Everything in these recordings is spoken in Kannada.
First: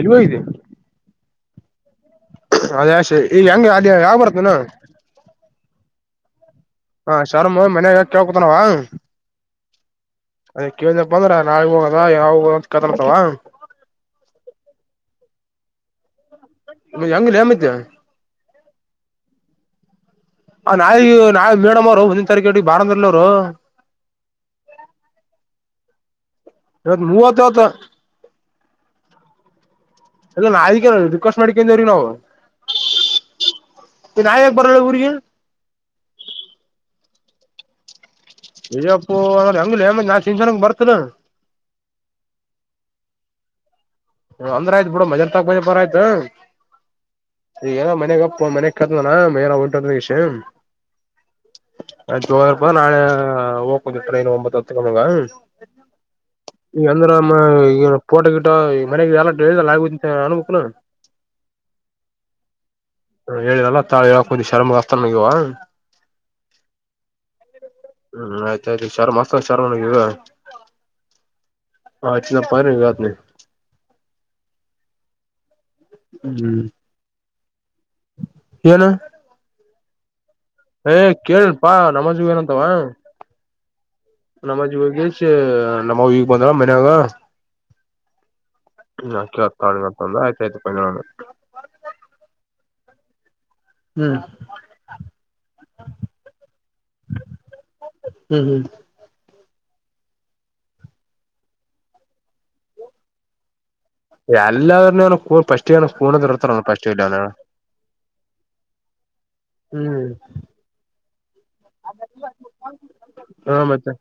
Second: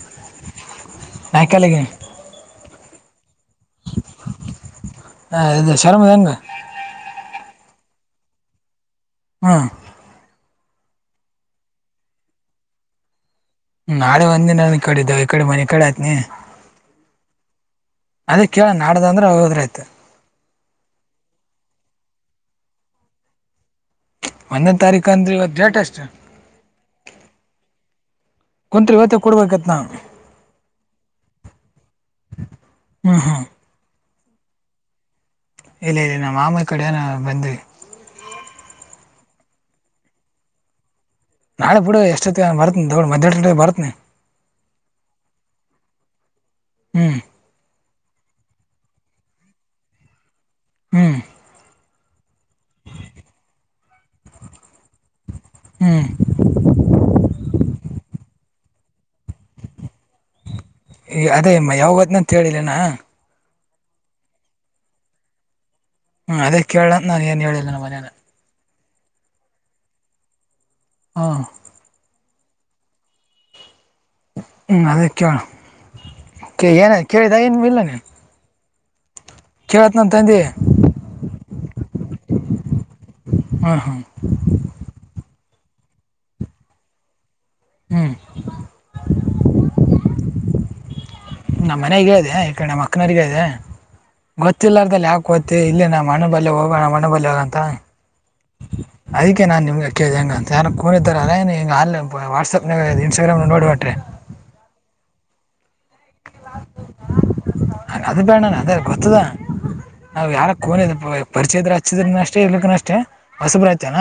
ಎಲ್ಲಿಗದೆ ನಾಯಕಲೆೇ ಅದೇಶೆ ಈಗ ಹೆಂಗ ಅ ಯಾವ ಬರುತ್ತನ [inaudible] ಹ ಇದು ಶರ್ಮದ ಹ ಶಾರಮ ಮನ್ಯ ಕೇಳ್ಕೊತನಾವ ಹ್ಮ ಅದೇ ಕೇಳಪ್ಪ ಬಂದ್ರ ನಾವಗ್ ಹೋಗದ ಯಾವ ಹೋಗದ ಕತರ್ತವ ನಾಳೆ ಒಂದಿನ ನ ಈ ಕಡೆಿದ್ದ ಈ ಕಡೆ ಮನೆ ಕಡೆ ಆಯತನ ಹೆಂಗ ಲೇಮೈತಿ ಅದೇ ಕೇಳ ನಾಡ್ದಂದ್ರೆ ಅವ ಹೋದ್ರ ಆಯ್ತು ನಾವಿ ನಾವ್ ಮೇಡಮ್ ಅವರು ಒಂದಿನ ತಾರೀಕುಿಗೆ ಬಾರಂದರ್ಲ ಅವರು ಒಂದನೇ ತಾರೀಕು ಅಂದ್ರೆ ಇವತ್ತು ಡೇಟ್ ಅಷ್ಟು ಇವತ್ ಮೂವತ್ತಾವತ್ತ ಕುಂತ್ರಿ ಇವತ್ತೇ ಕೊಡ್ಬೇಕತ್ ನಾವು ಅಲ್ಲ ನಾ ರಿಕ್ವೆಸ್ಟ್ ಮಾಡಿಕೊಂಡವ್ರಿ ನಾವು ಹ್ಮ್ ಹ್ಮ್ ನಾಯಕ ಬರೋಲ್ಲ ಊಗ ಇಲ್ಲ ಇಲ್ಲಿ ನಮ್ಮ ಮಾಮ ಕಡೆ ನ ಬಂದ್ವಿ ಇ್ಯಪ್ಪು ಅ ಹಂಗ್ಲಿ ಹೆಮ್ಮ ನಾನ್ ಜನಂಗ ಬರ್ತ ನಾಳೆುಡ ಎಷ್ಟತ್ತ ಬತನ ತಗು ಮ್ಯಾ ಬರ್ತನಿ ಅಂದ್ರ ಆಯ್ತ್ ಬಿಡ ಮಜ ತಕ್ ಮಜಾಪರ ಆಯ್ತು ಹ್ಮ್ ನ ಮನೆ ಮನೆ ಕತ್ತಾನನ ಉಂಟಷ ಹ್ಮ್ ಇಪ ನಾೆ ೋಗಂಜು ಟ್ರೈನ್ ಒಂಬತ್ತು ಅತ್ತುಕಮಂಗ ಹ್ಮ್ ಈಗ ಅಂದ್ರ ಈ ೋಟೋ ಗಿಟ ಈ ಮನೆಗೆ ಎಲ್ಲ ಆಗ ಅನ್ಬೇಕಕ್ ಈ ಅದೇಮ್ಮ ಯಾವಾಗತ್ನಂತ ಹೇಳಿಲ್ಲೇನಾ ಹೇಳರಲ್ಲ ತಾಳಿ ಹೇಳಿ ಶರ್ಮ ಅಸ್ತಾನಗವ ಹ್ಮ ಅದೇ ಕೇಳ ನಾನನ್ ಏನ್ ಹೇಳಿಲ್ಲ ನನ್ನ ಮನನ ್ು ಶರ್ಮ ಅಸ್ತ ಶರ್ಮ ಹಾ ಹಾ ಇತನ ಪಾರ ರತ್ನೆ ಹ್ಮ್ ಅದೇ ಹ್ಮ್ ಕೇಳ ಏನ ಕೇಳಿದ ಏನು ಇಲ್ಲ ನೀನು ಏನು ಕೇಳತ್ನ ತಂದಿ ಏ ಕೆೇಳನ್ ಪಾ ನಮಾಜ್ ಏನಂತಾವ ಹ್ಮ್ ಹ್ಮ್ ನಮಾಜ್ಗೆ ಅ ನಮ್ಮಗ್ ಬಂದ್ರ ಮನ್ಯಾಗತ ಹ್ಮ್ ಒಂದ ಆಯ್ತ ಆಯತು ಕೊನ್ನೊಂದು ನಮ್ಮ ಮನೆಗ ಇದೆ ಈ ಕಮ್ಮ ಅಕ್ಕನರಿಗೆ ಇದೆ ಹ್ಮ್ ಗೊತ್ತಿಲ್ಲಾರ್ದದಲ್ಲಿ ಯಾಕ ಗತ್ತ ಇಲ್ಲ ನ ಮಣ ಬಲ್ ಹೋಗೋಣ ಮಣ ಬಲ್ಯ ಹೋಗಂತ ಹ್ಮ್ ಹ್ಮ್ ಅದಕ್ಕೆ ನಾನ್ ನಿಮ್ಗೆ ಅ್ಯದು ಹೆಂಗೆಂತ ಯಾರು ಕೋಿದ್ದಾರೆಾರೆ ಅ ೇನು ಹಂಗೆ ಆ ವಾಟ್ಸ್ಯಪ್ನಾಗ ಇನ್ಸ್ಟಾಗ್ರಾಮ್ನ ನೋಡಿಬಟ್ರಿ ಎಲ್ಲೇ ಅವ ಕ ಫಸ್ಟ್ ಕೂ ಇಡ್ತಾರ ಫಸ್ಟ್ ಅದು ಬೇ್ಣ ಅದೇ ಗೊತ್ತದ ಹ್ಮ್ ನಾವ್ ಯಾರ ಕೋನಿದ ಪರಿಚಯದ ಹಚ್ಚಿದ್ರ ಅಷ್ಟೇ ಇರ್ಲಿಕ್ಕೂ ಅಷ್ಟೇ ಹ ಹೊಸಬ್ರಯಐತ ಮತ್ತೆ ಅಲ್ಲ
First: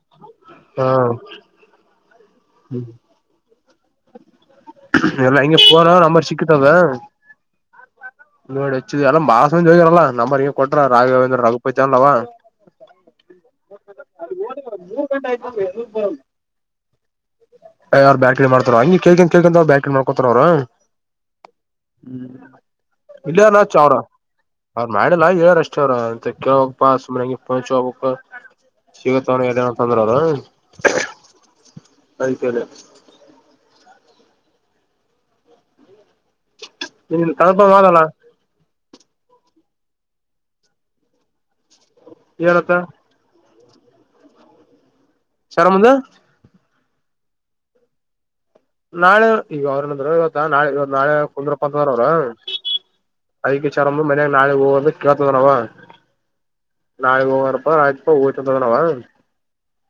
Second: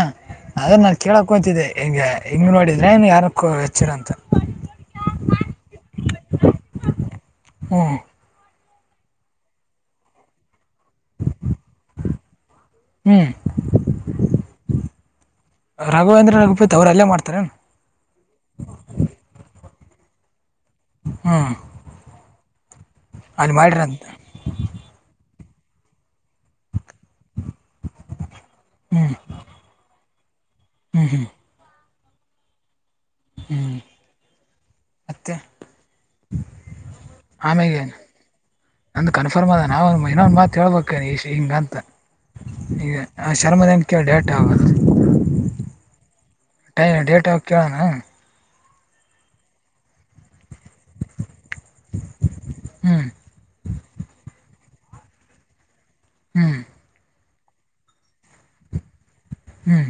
ಅದ್ರ ಹ ನಾನ್ ಕೇಳಕ್ ಹೊಂತಿದ್ದೆ ಹಿಂಗ ಹಿಂಗ್ ನೋಡಿದ್ರೆ ಯಾರಕ್ಕ ಹೆಚ್ಚಿರಂತ ಎಲ್ಲಾ ಹೆಂಗ ಪೋ್ರ ನಂಬರ್ ಸಿಕ್ಕಿತಾ ಅದು ಹ್ಞೂ ಏ ಹಚ್ಚಿವಿ ಎಲ್ಲ ಮಾಸ ಮಾಸ್ ಮಂದಿ ಹೋಗಿರಲ್ಲ ನಮ್ಮರ ಕೊಟ್ರ ರಾಘವೇಂದ್ರ ರಘುಪತಿ ಅನ್ನವ ರಾಘವೇಂದ್ರ ರಘುಪತಿ ಅವ್ರಲ್ಲ ಯಾರ ಬ್ಯಾಟ್ರಿ ಮಾಡ್ತಾರ ಹಂಗಿ ಕೇಳ್ ಕೇಳ್ದಾಂಗ ಬ್ಯಾಟ್ರಿ ಮಾಡಕೋತಾರ ಅವರು ಹ್ಮ ಹ್ಮ ಇಲ್ಲಯನ ಚ ಅವ್ರ ಅವ್ರ ಮಾಡಲ್ಲ ಹೇಳಾರ ಅಷ್ಟಾರ ಅಂತ ಕೇಳ್ ಪಾಸ್ ಮಂ ಪಂಚ್ ಹೋಗಬೇಕ್ ಹ್ಞೂ ಸಿಗತ್ತವ ಎ ಏನಂತಂದ್ರ ಅದೂ ಹ್ಞೂ ಐತೇದ ಹ್ಮ್ ಮತ್ತೆ ನಿನ್ ಕನ್ಫರ್ಮ್ ಆಮೇಗ್ ಏನು ಆದಲ್ಲ ನಂದು ಕನ್ಫರ್ಮ್ ಅದ ನಾವು ಇನ್ನೊಂದ್ ಮಾತ್ ಹೇಳ್ಬೇಕು ಈ ಈಶ್ ಹಿಂಗ ಅಂತ ಹೇಳತ್ತ ಚರ್ಮದಿನಕ್ಕೆ ಡೇಟ್ ಆಗಲ್ಲ್ ರೀ ಶರ್ಮ್ದ ಟೈ ಡೇಟ್ ಆಫ್ ಕೇಳನ ನಾಳೆ ಈಗ ಅವ್ರಂದು ನಾಳೆ ನಾಳೆ ಕುಂದ್ರಪ್ಪತ್ವರ ಅವ್ರ ಹ್ಞೂ ಅ ಚರಮ್ ಮನ್ಯಾಗ ನಾಳಗ್ ಹೊದೆ ಕೇಳ್ತದ ನಾವ ಹ್ಮ್ ರಾ ಹಾರ ಊಟ ಅವ ಹ್ಮ್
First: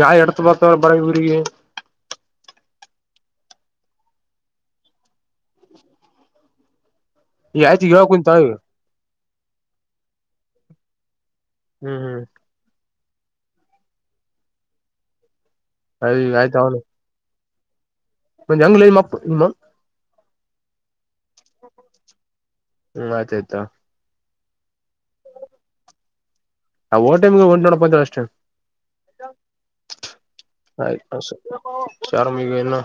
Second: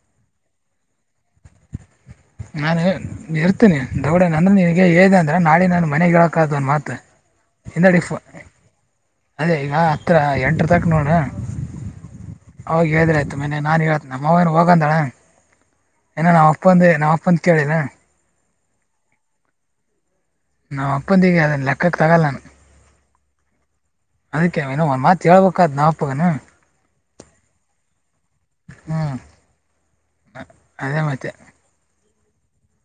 ಜಾಯ್ ಎಡ್ತ್ ಬರ್ತವ ಬರೆ ಊರಿಗೆ ನಾನು ಇರ್ತೇನಿ ದೊಡೆ ನಂದ್ರ ನನ್ಗೆ ಹೇಳ್ದ ಅಂದ್ರ ನಾಳೆ ನಾನ್ ಮನೆಗ ಹೇಳಬೇಕ್ ಒಂದ್ ಮಾತು ಈ ಆಯ್ತಿು ಹಿಂದಡಿ ಇವ ಫೋ ಕುಂತ ಅದೇ ಈಗ ಹತ್ರ ಎಂಟ್ರ ತನಕ ನೋಡ್ರ ಹ್ಮ್ ಹ್ಮ್ ಹೇಳ್ದರೆ ಆಯಿತು ನಮ್ ಅವ್ವ ಏನ್ ಹೋಗು ಅಂದಾಳ ಅಯ ಆಯ್ತ ಅವನು ನಮ್ಮಪ್ಪಂದು ನಮ್ಮಪ್ಪ ಕೇಳಿನ [unintelligible] ನಾ ಅಪ್ಪಂದು ಈಗ ಲೆಕ್ಕಕ್ಕೆ ತಗಾಲ ನಾನು ಹ ಆತೆತ ಅದಕ್ಕೆನ್ ಒಂದ್ ಮಾತ್ ಹೇಳ್ಬೇಕಾದ್ ನಾಮಪ್ಪಗೆನು ಆ ಹೋಟಮಗೆ ಒಂಟು ನೋಡ್ಕ ಹೊತ್ತೀವ್ ಅಷ್ಟೇ ಹ್ಞೂ [unintelligible] ಆ ಏ ಅದೇ ಮತ್ತೆ ಸು ಚಾರ್ ಮಿಗೆನ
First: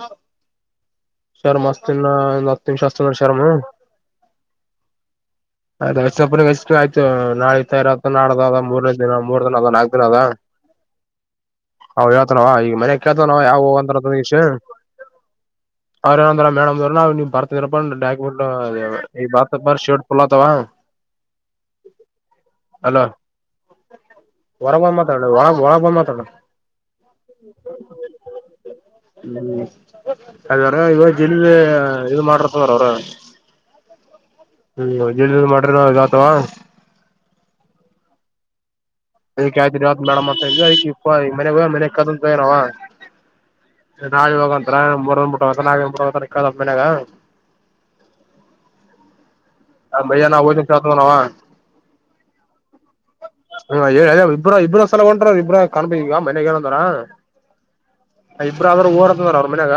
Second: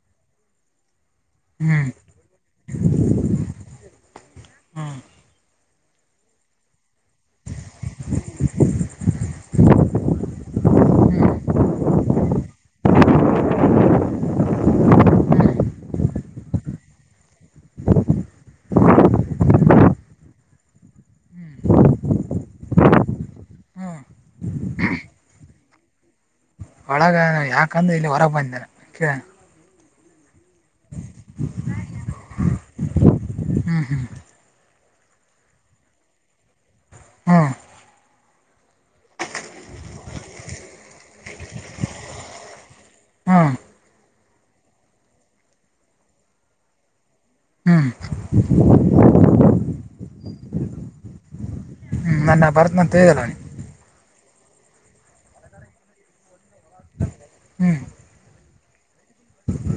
ಶರ್ಮ ಹ್ಞೂ ಅಸ್ತಿನ್ಲ್ ನತ್ತನ್ ಶಸ್ತ್ರಂದ ಶರ್ಮ ಹ್ಞೂ ಅಯ್ಷ್ಟ ಎಷ್ಟು ಆಯ್ತು ನಾಳ ಇ ನಾಡದ ಮೂರನೇ ದಿನ ಮೂರ್ ದಿನ ಅದ ನಾಲ್ಕು ದಿನ ಅಲ್ಲ ಹ್ಮ್ ಹ ಹಳ್ತ ನವಾ ಈಗ ಮನೆ ಕೇಳ್ತ ನವು ಯಾವು ಒಂತರಷೀ ಅವ್ರ ಏನಂದ್ರ ಮೇಡಮ್ ನಾವು ಬರ್ತೀನ್ ಇರಪ್ಪ ಡಾಕುಮೆಂಟ್ ಈ ಬಾರ್ ಪೇಪರ್ ಶರ್ಟ್ ಪೂಲ್ತವ ಹ್ಮ್ ಹಲೋ ಹ್ಮ್ ಹೊರಬ ಮಾತಾಡು ಒರಗ್ ಬಂದ್ ಮಾತಾಡು ಒಳಗ ಯಾಕಂದ್ರೆ ಇಲ್ಲಿ ಹೊರಗೆ ಬಂದೆ ಕೇಳ ಹ್ಮ ಅದವರ ಇವಾಗ ಜಿಲ್ಲೆ ಇದು ಮಾಡರ್ತವರ ಅವ್ರ ಹ್ಮ್ ಹ್ಮ್ ಮಾಡ್ರಿ ನ ಆತವಾ ಹಾ ಅದಕ್ಕೆ ಆ ಮಡ ಮಾತ ಅದಕ್ಕೆ ಇ ಮನೆ ಮನೆ ತಗರ ಹಾ ನಾಳಿ ಹೋಗಂತ್ರ ಮುರಂದ್ ಮುಟ್ಟ ಹಕ್ಕದ ಮನೆಗಾ ಹ್ಮ್. ಹ ಭೈಯ ನದು [unintelligible] ನಾವ. ಹ್ಮ್ ನಾನ್ ಬರತ್ನ ಅಂತ ಹೇಳಲ್ಲವನಿ. ಹ್ಮ ಹೇಳ ಇಬ್ರ ಇಬ್ಬ್ರ ಸಲ ಹೊಂಟ್ರ ಇಬ್ ಕಾಣಬ ಈಗ ಮನ್ಗೆಏನಂದ್ರ. ಹ್ಮ್ ಇಬ್ಬ್ರ ಆದ್ರರು ಓರ್ತ್ತಾರ ಅವ್ರ ಮನ್ಯಾಗ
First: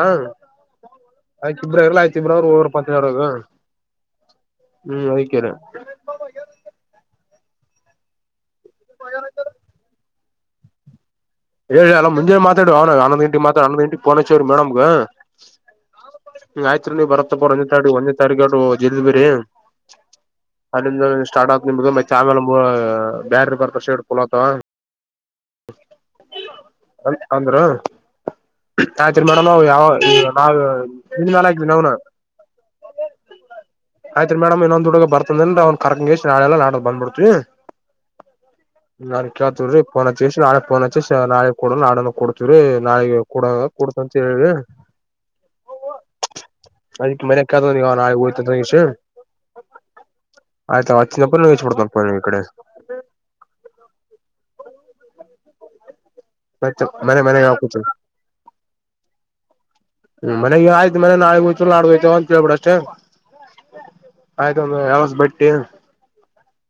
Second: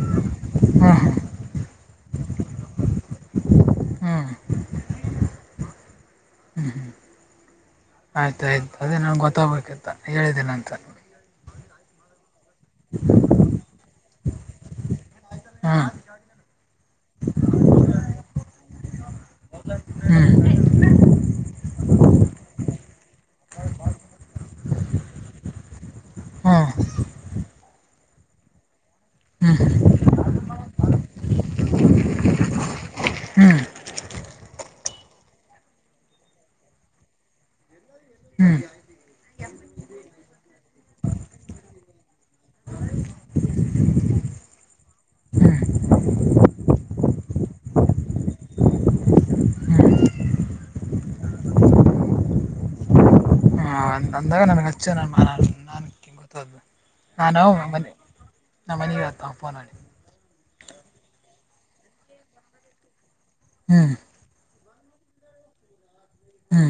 ಹ್ಮ್ ಅ ಇಬ್ರ. ಇತ್ತಂಬ್ರಾವ್ರು ವರು ಪತ್ತಿನಾವ್ರಾಗ. ಹ್ಮ್ ಹ್ಮ್ ಹ್ಮ್ [inaudible] ಕೆರ. ಆಯ್ತಾಯಯ್ತು ಅದೇ ನಂಗೆ ಗೊತ್ತಾಗ್ಬೇಕಿಂತ ಹೇಳಿದ್ದೀನ ಅಂತ. [inaudible] ಎಲ್ಲ ಮ ಮುಂಜೆ ಮಾತಾಡ ಅವ ಅನ್ನಂದ ಗಟಿ ಮಾತಾ ಹ ಅನ್ನಂದ ಗಟಿ ಪೋಚ್ವ ಮೇಡಮ್ ಗ. ಹಾ. ಆಯ್ತ್ರಿ ನೀ ಬರತ್ ಬರ್ ಒಂದೇ ತಾರೀ ಒಂದೇ ತಾರೀರು ಜಲ್ ಬಿರಿ. ಹ್ಮ್ ಅಲ್ಲಿಂದ ಸ್ಟಾರ್ಟ್ ಆಗ್ತತ್ ನಿಮ್ದು ಮತ್ತ ಆಮೇಲೆ ಬ್ಯಾರ ಬರ್ತ ಶೇಡ್ ಫಲ್ ಆತವ. ಹ್ಮ್ ಅ ಅಂದ್ರ. ಆಯ್ತ್ರಿ ಮೇಡಮ್ ಹ್ಮ್ ಹ್ಮ್ ನವು ಯಾವ ನಾವವು ನಿದ ಮೇಲ ಆಗ್ತವಿ ನ್ನು. ಹ್ಮ್. ಆಯ್ತ್ ಮೇಡಮ್ ಇನ್ನೊ್ ಹುಡುಗ ಬರ್ತಂದನ್ ಅವ್ ಕರ್ಕಂಗ ಇಷ್ಟ್ ನಾಳಲ್ಲಾಡದ ಬಂದ್ಬ ಬಿಡ್ತವಿ. ಹ್ಮ್. ನಾನ್ ಕೇಳ್ತವ ರೀ ಪೋನ್ಚ್ ನಾಳೆ ಪೋನ್ಚನಳೆ ಕೊಡ ನಾಡ ಕೊಡ್ತೀವಿರೀ ನಾಳೆಗೆ ಕೊಡ. [unintelligible] ಅಂತಿ ಅದಕ್ ಮನೆ ಕ ನಾಳೆ ಹತ. ಹ. ಹ್ಮ್ ಆಯ್ತಾ ವಚಿನ ಪ ವಚ ಪಡ್ತ ಪ ನೀ ಇ ಕಡೆ. ಅಂದಾಗ ನನಗೆಚ್ಚು. [unintelligible] ಆಯ್ತ ಮನೆ ನಾನು ಮನೆಗೆ ಹಾಕೂತ ಮನೆ ನಮ್ಮ ಮನೆಗೆ ಆತ ಫೋನ್ ಮಾಡಿ. ಮನೆ ಆಯ್ತ ಮನೆ ನಾಡ್ ಹೋಯ್ತ ನಾಡ್ ಹೋಯತವ ಅಂತೇಳ್ಬಿಡ್ ಅಷ್ಟೇ. ಹ್ಮ್. ಆಯ್ತ ಯಾವಸ್ ಬಟ್ಟೆ. ಹ್ಮ.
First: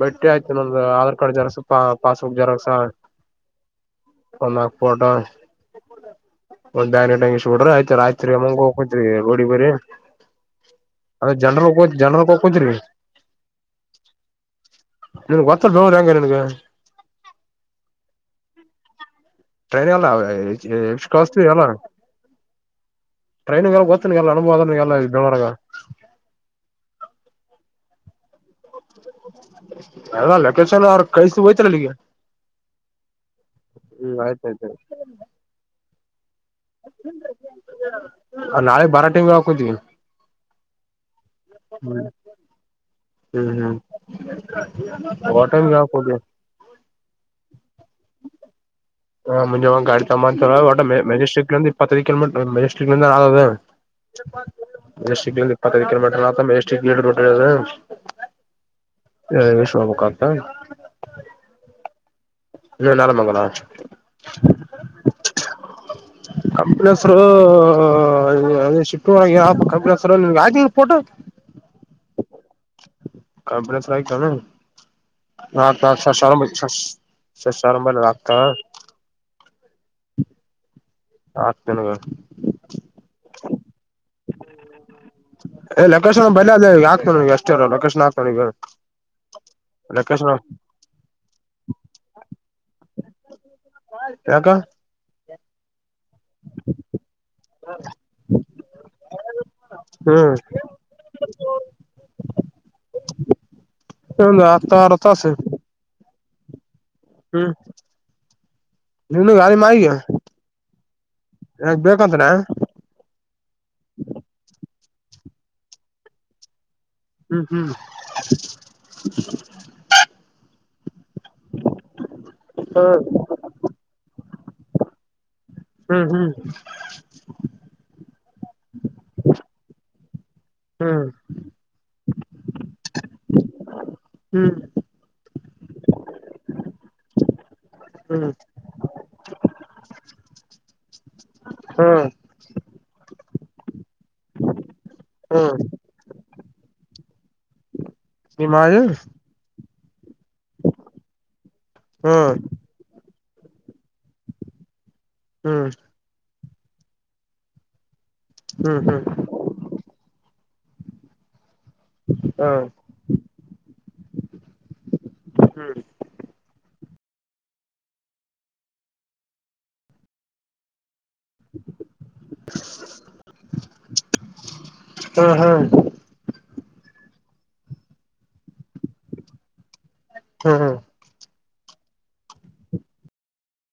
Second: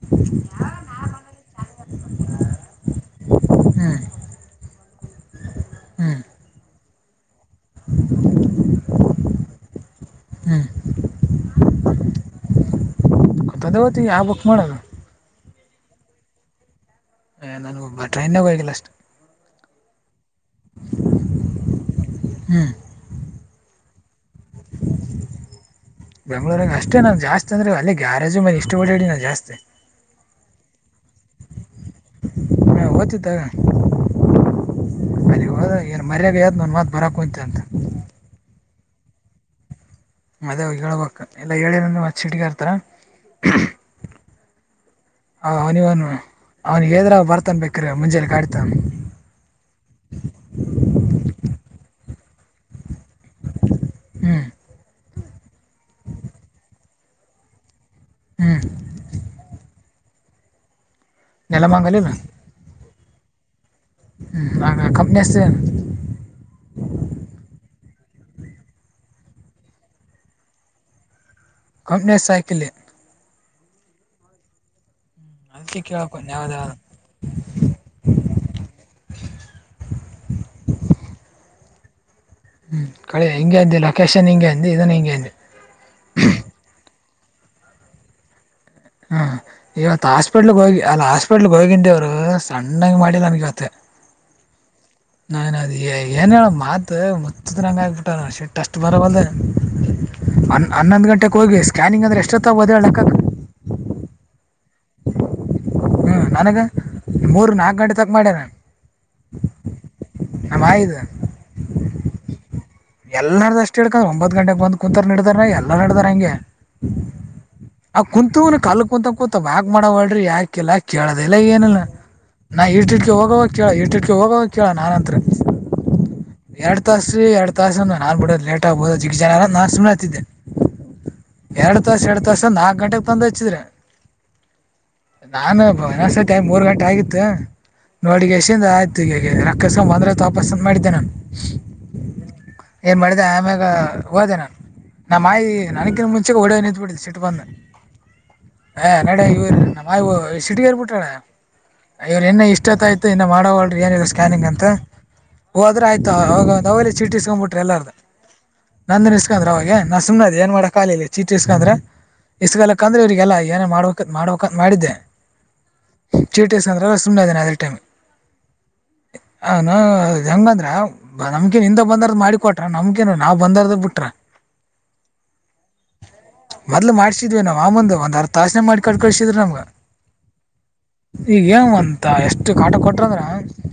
ಬಟ್ಟಿ ಆಯ್ತು ನಮ್ದ ಆಧಾರ್ ಕಾರ್ಡ್ ಜರಕ್ಸ ಪ ಪಾಸ್ಬುಕ್ ಜರಕ್ಸ. ಹ್ಮ್ ಒಂದ್ ನಾಕ್ ಫೋಟೋ. ಹ್ಮ್ [unintelligible] ನೋಡ್ರಿ ಆಯ್ತ ಆಯ್ತ್ರಿ ಮಂಗ ಹೋಗಕತ್ ರೋಡಿ ಬ್ರರಿ. ಹ್ಮ್ ಅದ ಜನ್ರಲ್ ಜನರಲ್ಗೆ ಹೋಗಕ. [inaudible] ಯ ಬುಕ್ ಮಾಡಣ. [unintelligible] ರಂಗ ನಿಂಗ. ಹ ನಾನು ಒಬ್ಬ ಟ್ರೈನ್ಗ ಹೋಗಿಲ್ಲ ಅಷ್ಟು. ಟ್ರೈನ್ ಎಲ್ಲ ಎ ಕಾಸ್ಟ ಟ್ರೈನ್ ಗ. [unintelligible] ಬೆಂಗ್ಳೂರ್ಗ ಅಷ್ಟೇ ನ ಜಾಸ್ತಿ ಅಂದ್ರೆ ಅಲ್ಲಿ ಗ್ಯಾರೇಜು ಮನ. ಅದ ಲೊಕೇಶನ್ ಅವ ಕಸ. [unintelligible] ಹಾ ಓದ್ತಿದ್ದ ಅಲ್ಲಿ ಹೋದಾಗ ಏನ್. ನಾಳೆ ಬಾರಟೈಮವಕತವಿ. [unintelligible] ಮದ್ಗ ಹೇಳ್ಬಕ್ ಎಲ್ಲ ಹೇಳಿಂದ್ರ ಮ ಚಿಟಗಾರ್ತಾರ. ಹ್ಮ್ ಹ್ಮ್. ಹ ಟೈಮ್ಗೆ ಅವನಿವನು ಹಾಕೋದು ಅವ್ನಿಗೆ ಹೇಳದ್ರ ಬರ್ತನ್ ಬ ಬೇಕಿದ್ರೆ ಮುಂಜಾನೆಯಲ್ಲಿ ಗಾಡಿ ತಗೊಂಡು. ಹಾಂ ಗಾಡಿ ತಮ್ಮಾನ ಮಜಿಸ್ಟ್ರಟ್ ಪ ಕಲಮ ಮಟ್. ದು ಹ್ಞೂ ಎಷ್ಟ ಇಪ್ಪತ್ತೈದು ಕಿಲೋಮೀಟರ್ ಆ ಎಷ್ಟ ಬಿಟದು. ಹ್ಞೂ ಹ ವಿಷ್ವಾಬು ಕಾತ. [unintelligible] ನೆಲಮಂಗಲಿಲ್ಲ ಹ್ಮ ನಾಳ ಮಂಗಳ. ಹ್ಞೂ ಆಗ ಕಂಪ್ನೀಸ್ [unintelligible] ಕಂಪನಿ ಹೆಸ್ರು. ಅದಟ್ಟ ಏ ಕ ನಿಮಗೆ ಆಯ್ ಪೋಟ. ಕಂಪನಿ ಹೆಸರು ಹಾಕಿಲ್ಲ. ಅದಕ್ಕೆ ಕೇಳ್ಕೊಂಡು ಯಾವ್ದು ಯಾವ್ದು [unintelligible] [unintelligible] ಆತ [unintelligible] [unintelligible] ಆಗ್ತನಗ ಹ್ಮ್ ಕಳ ಹಿಂಗಗೆ ಅ ಲೊಕೇಶನ್ ಹಿಂಗೆ ಅಂದ ಇದನ್ ಹಿಂಗಗೆ ಅ [unintelligible] ಎಷ್ಟ ಎರಲ್ಲ ಲೊಕೇಶನ್ ಹಾತ ಈಗ [unintelligible] ಹ್ಮ ಇವತ್ ಹಾಸ್ಪಿಟ್ಲ್ಗ್ ಹೋಗಿ ಅಲ್ಲ ಹಾಸ್ಪಿಟ್ಲ್ಗ್ ಹೋಗಿದೇವ್ರು ಸಣ್ಣಾಗಿ ಮಾಡಿಲ್ಲ ನನ್ಗೆವತ್ತ [unintelligible] ಯಾಕ ನಾನ್ ಅದ ಏನ್ ಹೇಳ ಮಾತ್ ಮಚ್ಚತ್ರಂಗ ಆಗ್ಬಿಟ್ಟ ಶಟ್ಟ ಅಷ್ಟು ಬರವಲ್ ಹ್ಮ್ ಹನ್ ಹನ್ನೊಂದು ಗಂಟೆಗೆ ಹೋಗಿ ಸ್ಕ್ಯಾನಿಂಗ್ ಅಂದರೆ ಎಷ್ಟೊತ್ತ ಬದ ಹೇಳಕ್ಕಕ ಆತ ಆರ ತಾಸ ಹ ನನಗೆ ಮೂರು ನಾಲ್ಕು ಗಂಟೆ ತಕ್ ಮಾಡ್ಯರ ನಿನು ಗಾಡಿ [inaudible] ಮಾಡಗ ಆಯಿದು ಯಾಗ್ ಬೇಕಂದ್ರ ಎಲ್ಲ ನಡ್ದ ಅಷ್ಟ್ ಹಡ್ಕ್ ಒಂಬತ್ ಗಂಟೆಗೆ ಬಂದ್ ಕುೂಂತಾರ ನಡ್ದಾರ ಎಲ್ಲಾ ನಡ್ದಾರ ಹಂಗೆ ಹ್ಮ್ ಹ್ಮ್ ಆ ಕುಂತುನ ಕಲ್ ಕುಂತ ಕುೂತ ಯಾಕ್ ಮಾಡವಳ್ರಿ ಯಾಕಲ್ಲ [unintelligible] ಕೇಳೋದೆಲ್ಲ ಏನಿಲ್ಲ ನಾ ಈಟಿಕೆ ಹೋಗವಾಗ ಕೇಳ ಇಟಿಟ್ಕೆ ಹೋಗೋವಾಗ ಕೇಳ ನಾನುಂತತ್ರ ಹ್ಮ್ ಹ್ಮ್ ಎರಡ್ ತಾಸ ನಾನ್ ಬಿಡೋ ಲೇಟ್ ಆಗ್ಬಹುದು ಜಿಗ್ ಜನ ನಾನೆ ಹತ್ತಿದ್ದೆ ಹ್ಮ ಎರಡ್ ತಾಸ ಎರಡು ತಾಸ ನಾಕ್ ಗಂಟೆಗೆ ತಂದು ಹಚ್ಚಿದ್ರೆ ಹ್ಮ್ ನಾನು ಬರೋಸ್ತೆ ಮೂರ್ ಗಂಟೆ ಆಗಿತ್ತು ಹ್ಮ್ ಹ್ಮ್ ಹ್ಮ್ ನೋಡಿಗೆ ಎದ ಆಯ್ತು ಈ ರಕ್ಕಿಸಕೊಂಡ ಬಂದ್ರೆ ತಾಪಸ್ಸ ಅ ಮಾಡಿದ್ದೆ ನಾನು ಏನ್ ಮಾಡಿದೆ ಆಮ್ಯಾಗ ಹೋದೆ ನಾನ [unintelligible] ನ ಮಾಯಿ ನನ ಮುಂಚೆ ಹೊಡೆ ನಿಂತು ಬಿಡು ಸಿಟ್ ಬಂದು ನಿಮ್ಮ ಆಯಿ ಹ ನಡ ಇವ ನಮ್ಮ [unintelligible] ಸಿಟಗರ್ ಬಿಟ್ರಳ ಇವ್ರ ಹ್ಮ್ ಇನ್ ಇಷ್ಟತ್ತ ಆಯತ ಇನ್ನ ಮಾಡವಲ್ರಿ ಏನ ಇ ಸ್ಕ್ಯಾನಿಂಗ್ ಅಂತ ಹ್ಮ್ ಹೋದ್ರೆ ಆಯ್ತಾ ಅವೇ ಚೀಟಿ ಎಸ್ಕೊಂಡ್ಬಿಟ್ರು ಎಲ್ಲಾರ್ದ ಹ್ಮ್ ಹ್ಮ್ ನಂದ ಇಸ್ಕಂದ್ರ ಅವಾಗ ನಾ ಸುನೆ ಅದ ಏನ್ ಮಾಡಕಗಿಲ ಇಲ್ಲಿ ಚೀಟಿ ಇಂದ್ರೆ ಹ್ಮ್ ಇಷ್ಟಗಾಲಕಂದ್ರೆ ಇವ್ರರಿಗೆಲ್ಲ ಏನೇ ಮಾಡ್ಬೇಕ ಮಾಡ್ಬೇಕ ಮಾಡಿದ್ದೆ ಚೀಟಿಸಂದ್ರ [unintelligible] ತುಂಡದಾನ ಅದೇ ಟೈಮ್ ಅದು ಹೆಂಗಂದ್ರೆ ನಮ್ಕೇನ್ದ ಬಂದಾರ್ದ ಮಾಡಿಕ ಕೊಟ್ರ ನಮ್ಕೇನು ನಾವ್ ಬಂದಾರ್ದ ಬಿಟ್ರ ಹ್ಮ್ ಹ್ಮ್ ಮೊದ್ಲು ಮಾಡ್ಸಿದ್ವಿ ನಾವ್ ಆ ಮುಂದ ಒಂದ್ ಆರ್ದ ತಾಸನೆ ಮಾಡಿ ಕಟ್ ಕಳ್ಸಿದ್ರು ನಮ್ಗೆ ಹ್ಮ್ ಹ್ಮ ಈಗ ಏನು ಅಂತ ಎಷ್ಟು ಕಾಟ ಕೊಟ್ರಂದ್ರ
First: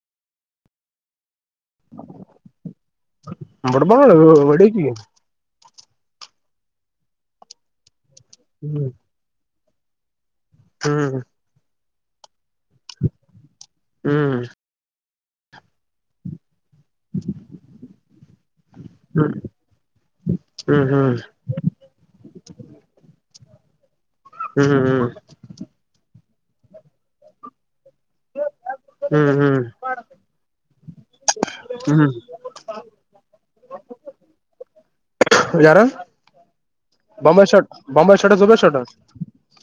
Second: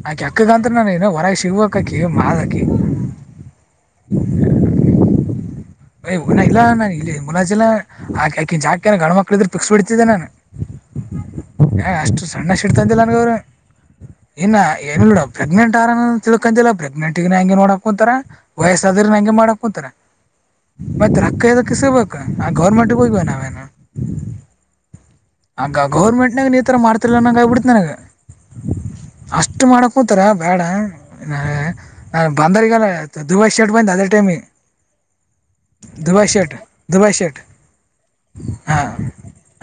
ಆಕೆ ಅಕ್ಕಗಂತ್ರ ನ ಹೊರ ಇಷ್ಟ ಶಿವಕಕ್ಕೆ ಮಾದಕಿ ಬಡಬ ಒಡಕಿ [unintelligible] ಯ್ ಊನ ಇಲ್ಲ ನಾನ ಇಲ್ಲಿ ಮುಲಾಜಲ್ಲಾಕಿಂಕೆ ಹ್ಮ್ ಗಂಡು ಮಕ್ಳ ಇದ್ರರುಫಿಕ್ಸ್ ಬಿಡ್ತಿದ್ದೆ ನಾನು ಹ್ಮ್ ಅಷ್ಟು ಸಣ್ಣ ಸಿಟ್ ಇಡ್ತಂತಿಲ್ಲ ನನ್ಗ ಅವ್ರಿ ಹ್ಮ್ ಹ್ಮ್ ಇನ್ನ ಏನಲ್ ಪ್ರೆಗ್ನೆಂಟ್ ಆರ ತಿ [unintelligible] [unintelligible] ತಿಲ್ಲ ಪ್ರೆಗ್ನೆಂಟಗ ನ ಹಂಗೆ ನೋಡಕೊಂತಾರ ವಯಸ್ಸಾದ್ರ ಹಂಗೆ ಹ್ಮ್ ಮಾಡಕೊಂತಾರ ಹ್ಮ್ ಮತ್ತ ರಕ್ಕದ ಕಿಸಬೇಕ ಆ ಗೌರ್ಮೆಂಟಿಗೆ ಹೋಗ್ವ ನಾವೇನು ಹ್ಮ್ ಹ್ಮ್ ಆಗ ಗೌರ್ಮೆಂಟ್ನಾಗ ನೀ ತರ ಮಾಡ್ತಿಲ್ಲ ನಂಗ ಆಗ್ಬಿಡ್ತ್ ನನಗೆ ಹ್ಮ್ ಹ್ಮ್ ಅಷ್ಟು ಮಾಡಕೊಂತರ ಬೇಡ ನಾ ಹ್ಮ್ ನಾನು ಬಂದರೆ ಈಗಲ್ಲ ದುಬೈ ಶರ್ಟ್ ಬಂದ ಅದೇ ಟೈಮಿಗೆ ಯಾರ Dubai shut Dubai shut Bombay shirt Bombay shirt ಜುಬೆ ಶರ್ಟ್ ಹಾ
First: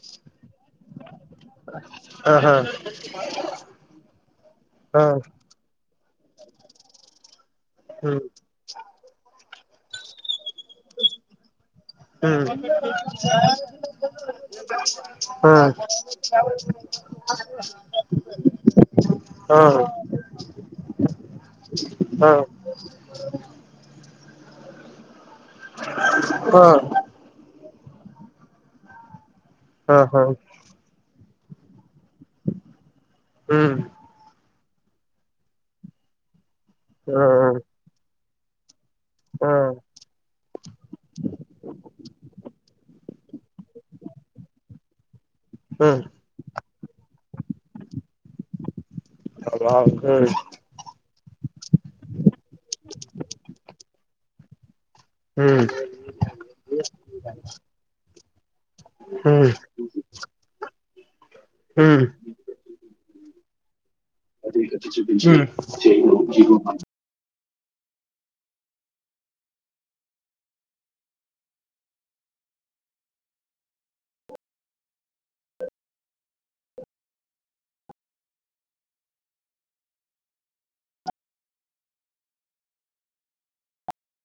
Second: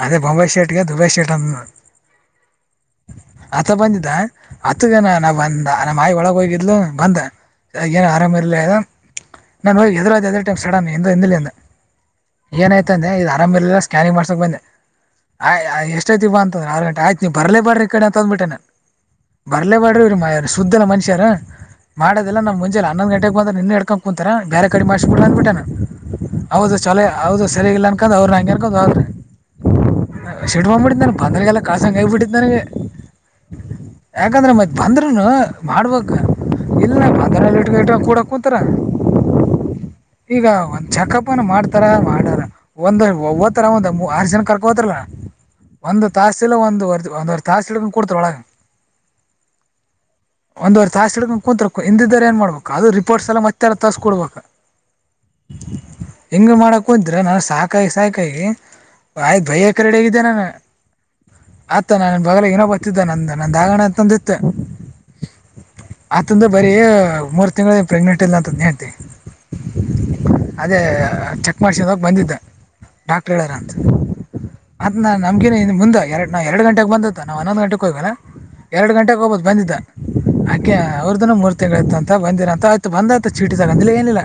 ಅದೇ ಬೊಂಬೈ ಶ್ಟೇಟ್ಗೆ ದುಬೈ ಶ್ಟೇಟ್ ಅ [unintelligible] ಹಾ ಹಾ ಆತ ಬಂದಿದ್ದ ಹಾ ಅತಗನ ನಾ ಬಂದ ನ [unintelligible] ಮಾಯಿ ಒಳಗ ಹೋಗಿರ್ಲು ಬಂದಏನ ಹ್ಮ್ ಆರಾಮ ಇರ್ಲಿಲ್ಲ ನಾನ ಹ ಹೆದ್ರ್ [unintelligible] ಸಡನ್ದ ಹ್ಮ್ ಏನಾಯ್ತು ಅಂದೆ ಇ ಆರಾಮ ಸ್ಕ್ಯಾನಿಂಗ್ ಮಾಡ್ಸಕ್ ಬಂದೆ [unintelligible] ಹಾ ಹಾ ಆಯ್ ಎಷ್ಟ ಬಾ ಅಂದ್ರ ಆರು ಗಂಟೆ ಆಯ್ತು ನೀವು ಬರ್ಲೇ ಬ್ರ ಕಡೆ ಅಂತಂದ್ಬಿಟ್ಟೆ ನಾನನ್ ಹಾ ಬರ್ಲೇಬಾರ್ರಿವ ಹಾ ರೀ ಮಾ ಸುದ್ದನ ಮನುಷ್ಯಾರ ಮಾಡೋದಿಲ್ಲ ನಮ್ಮ ಮುಂಜೆಲೆ ಹನ್ನೊಂದು ಗಂಟೆಗೆ ಬಂದೆ ನಿನ್ನೆ ಹಿಡ್ಕೊಂಡ ಕು ಬೇರೆ ಕಡೆ ಮಾಡ್ಸಬಿಡ್ ಅಂದ್ ಬಿಟ್ಯ ನಾನ್ ಹೌದು ಚಲ ಹಾ ಹೌದು ಸರಿ ಇಲ್ಲ ಅ ಹಾ [unintelligible] ಸಂಗೈ ಆಗ್ಬಿಟ್ಟಿತ್ತ ನನಗ. ಹ್ಮ್ ಯಾಕಂದ್ರೆ ಮತ್ತ ಬಂದ್ರೂನು ಮಾಡ್ಬೇಕ. ಇಲ್ಲ ಹಾ ಪದ್ರಲ್ಲಿ ಇಟ್ ಇ ಕೂಡ ಕೂತರ ಹಾ ಈಗ ಒಂದ ಚೆಕಪನ ಮಾಡ್ತಾರ ಮಾಡಾರ ಒಂದ, ಒವ್ತಾರ ಒಂದ್ ಆರು ಜನ ಕರ್ಕೋತಾರಲ. ಹ್ಮ್ ಒಂದು ತಾಸ ಇಲ್ಲ ಒಂದು ಒಂದವರಿ ತಾಸಇಡ್ಕೊಂಡ್ ಕೊಡ್ತರ ಒಳ್ಗ. [unintelligible] ಒಂದ್ವರ್ ತಾಸ ಹಿಡ್ಕೊಂಡ್ ಕುಂತರ್ಕು ಹಿಂದದೋರು ಹೆಂಗ್ ಮಾಡ್ಬೇಕ ಅದು ರಿಪೋರ್ಟ್ಸ್ ಎಲ್ಲ ಮತ್ತೆಲ್ಲ ತಾಸಸ್ಕ ಕೊಡ್ಬೇಕು. ಹ್ಮ್ ಹ್ಮ್ ಹ್ಮ್ ಹ್ಮ್ ಹೆಂಗ ಮಾಡಕ್ ಕುಂತೀರ ನಾ ಸಾಕಾಗಿ ಸಾಕಾಗಿ. ಆಯ್ತು ಬಯಕ್ಕೆ ರೆಡಿ ಆಗಿದ್ದೆ ನಾನ ಆತಾ ಹ್ಮ್ ನಾನ ಬಲಗ ಇನ್ನೊಬತ್ತ ಇದ್ದ ನಂದು ನಂದ ಆಗಣ, ತಂದಿ ಆ ತಂದ ಬರಿ ಮೂರ್. ತಿಂಗಳ ಪ್ರೆಗ್ನೆಂಟ್ ಇಲ್ಲ ಅಂತದೇ ಹೇಳ್, ನೆ ಅದೇ ಚೆಕ್ ಮಾಡ್ಸಿನಾಗ ಬಂದಿದ್ದಡಾಕ್ಟ್ರ್ ಹೇಳಾರ ಅಂತ. [inaudible] ಅತ್ ನಾ ನಮ್ಗೇ ಮುಂದ ಎರ ನಾ ಎರಡು ಗಂಟೆಗೆ ಬಂದತ್ತ ನಾವು ಒನ್ನೊಂದು ಗಂಟೆಗೆ ಹೋಗ್ಗಿವಿ ಅಲ್ಲ. ಎರಡು ಗಂಟೆಗೆ ಒಬ್ಬತ ಬಂದಿದ್ದ. ಅಕೆ ಅವ್ರದ್ದನ ಮೂರ್ ತಿಂಗಳ ಇತ್ತ ಅಂತ ಬಂದಿಲ್ಲ ಅಂತ ಆಯ್ತು ಬಂದಾಯ್ತು ಚೀಟಿ ತೇಗಂದಿಲ್ಲ ಏನಿಲ್ಲ.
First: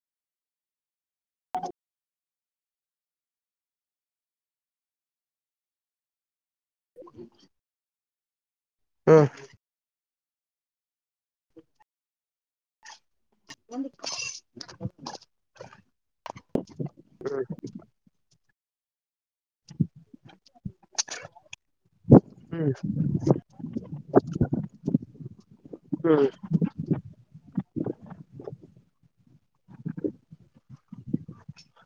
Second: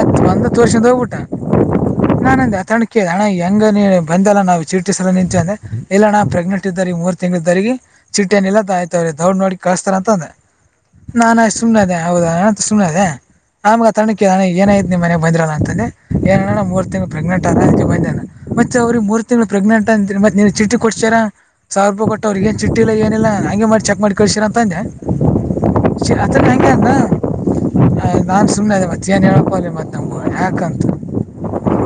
ಆತ್ ಒಂದ ತೋಸರ್ದ ಹೋಗ್ಬಿಟಾ. [inaudible] ನಾನಂದ ಅತಣ ಕೇಳ ಹಣ್ಣ ಹೆಂಗ ನೀ ಬಂದಲ್ಲಾ ನಾವು ಚೀಟಿ ಸಲಾಗಿ ನಿಂತಿದಿವಿ ಎಲ್ಲಾ ನಾ ಪ್ರೆಗ್ನೆಂಟ್, ಚಿಟ್ಟಿ ಇದ್ದೋರಿಗಿ ಮೂರ್ ತಿಂಗಳ ಇದ್ದೋರಿಗಿ ಚಿಟ್ಟಿ ಏನ್ ಇಲ್ಲ ಆಯ್ತ ಹ್ಮ್ ದೌಡ್ ನೋಡಿ ಕಳಸ್ತಾರ ಅಂತಂದೆ. ನಾನಾ ಆಯಿತ್ ಸುಮ್ನೆ ಆದೆ ಹೌದಾ ಅಂತ ಸುಮ್ನೆ ಆದೆ. ಆಮ್ಗ ಅ ತಣ ಕೇಳ ಏನಾಯ್ತಿ ನಿಮ ಮನೆಗ್ ಬಂದಿರಲ್ಲ ಅಂತಾನ ಏನಣ ಮೂರ್ ತಿಂಗಳ ಪ್ರೆಗ್ನೆಂಟ್ ಮತ್ತೆ ಅವ್ರಿಗೆ ಮೂರ್ತಿ ಪ್ರೆಗ್ನೆಂಟ್ ಅಂತ್ರಿ ಮತ್ತ ನೀ ಚಿಟಿ ಕೊಡ್ಸರ್ ಸಾವಿರ ರೂಪಾಯಿ ಕೊಟ್ಟ ಅವ್ರಿಗೆ ಹ್ಮ್ ಚಿಟ್ಟಿದಗ ಏನಿಲ್ಲ ಹಂಗೆ ಮಾಡಿ ಚಕ್ ಮಾಡಿ ಹ್ಮ್ ಶರತ್ನು ಅಂಗೇ ಅಂದ್ ನಾನ್ ಸುಮ್ನೆ ಮ ಏನ್ ಹೇಳಪ ಮತ್ತ ನಮ ಯಾಕಂತ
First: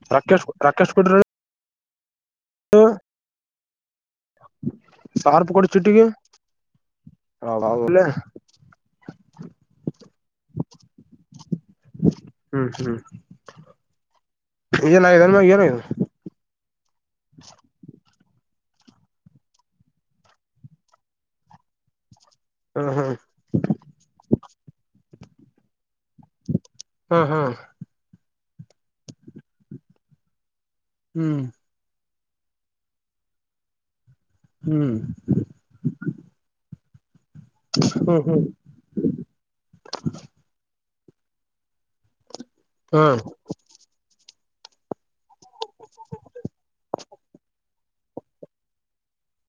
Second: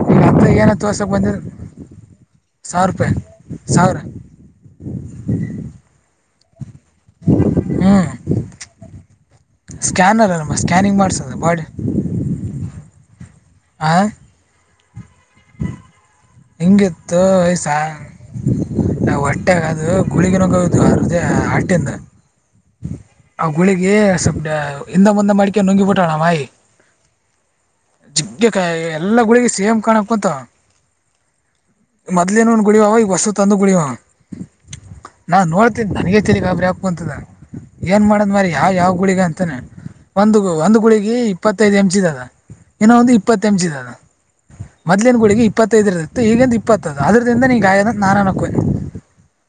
ನೀ ರಾಕೇಶ್ ಅತ್ತಿಗಿ ಏನ ರಾಕೇಶ್ ತೋರ್ಸಕ್ ಕೊಡ್ರಿ ಬಂದಿದ್ರ. ಸಾವು ರೂಪಾಯಿ ಸಾವರ್ರ್. ಸಾವ್ರ ರೂಪಾಯಿ ಕೊಡ್ತಿ ಚಿಟ್ಟಿಗಿ. ಹ್ಞೂ [unintelligible] ಸ್ಕ್ಯಾನರ್ ಅಲ ಸ್ಕ್ಯಾನಿಂಗ್ ಮಾಡ್ಸೋದು ಬಾಡಿ. ಹ್ಮ್ ಹ್ಮ್ ಆ, [unintelligible] ಹೇಗಿತ್ತು ವಯಸಾ, ಹೊಟ್ಟೆ ಅದು ಗುಳಿಗಿ ನುಂಗಾವ ಇದ್ವು ಆ ಆಟಿಂದ ಹ್ಮ್ ಹ್ಮ್ ಆ ಗುಳಿಗೆ ಸ್ವಪ ಹಿಂದ ಮುಂದ ಮಾಡಕೇಂದ್ ನುಂಗಿಬಿಟಳ ನಮ್ಮಾಯಿ. ಹ್ಮ್. ಅ ಎಲ್ಲಾ ಗುಳಿಗೆ ಸೇಮ್ ಕಾಣಕುತ್ತಾವ್. ಹ್ಮ್. ಮೊದ್ಲಿನವು ಗುಳಿಗಿ ಅವ್ ಈಗ ಹೊಸವು ತಂದುವು ಗುಳಿಗಿ ಅವ್ ಹ್ಮ್ ನಾನ್ ನೋಡ್ತಿದ್ದ ನನ್ಗ ತೇಲಿ ಗಾಬ್ರಯಾಯಿತು. ಕುಂತದ ಏನ್ ಹ್ಮ್ ಹ್ಮ್ ಮಾಡದ್ ಹ್ಮ್ ಮಾರಾಯ ಯಾವ ಯಾವ ಗುಳಿಗಿ ಅಂತೀನಿ ಒಂದು ಒಂದು ಗುಳಿಗಿ. ಇಪ್ಪತ್ತೈದು ಎಂಜಿದ ಆದ್ ಇನೊಂದು ಹ್ಮ್ ಇಪ್ಪತ್ತು ಎಂಜಿದ ಆದ ಮೊದಲಿನ ಗುಳಿಗಿ ಇಪ್ಪತ್ತ, [unintelligible]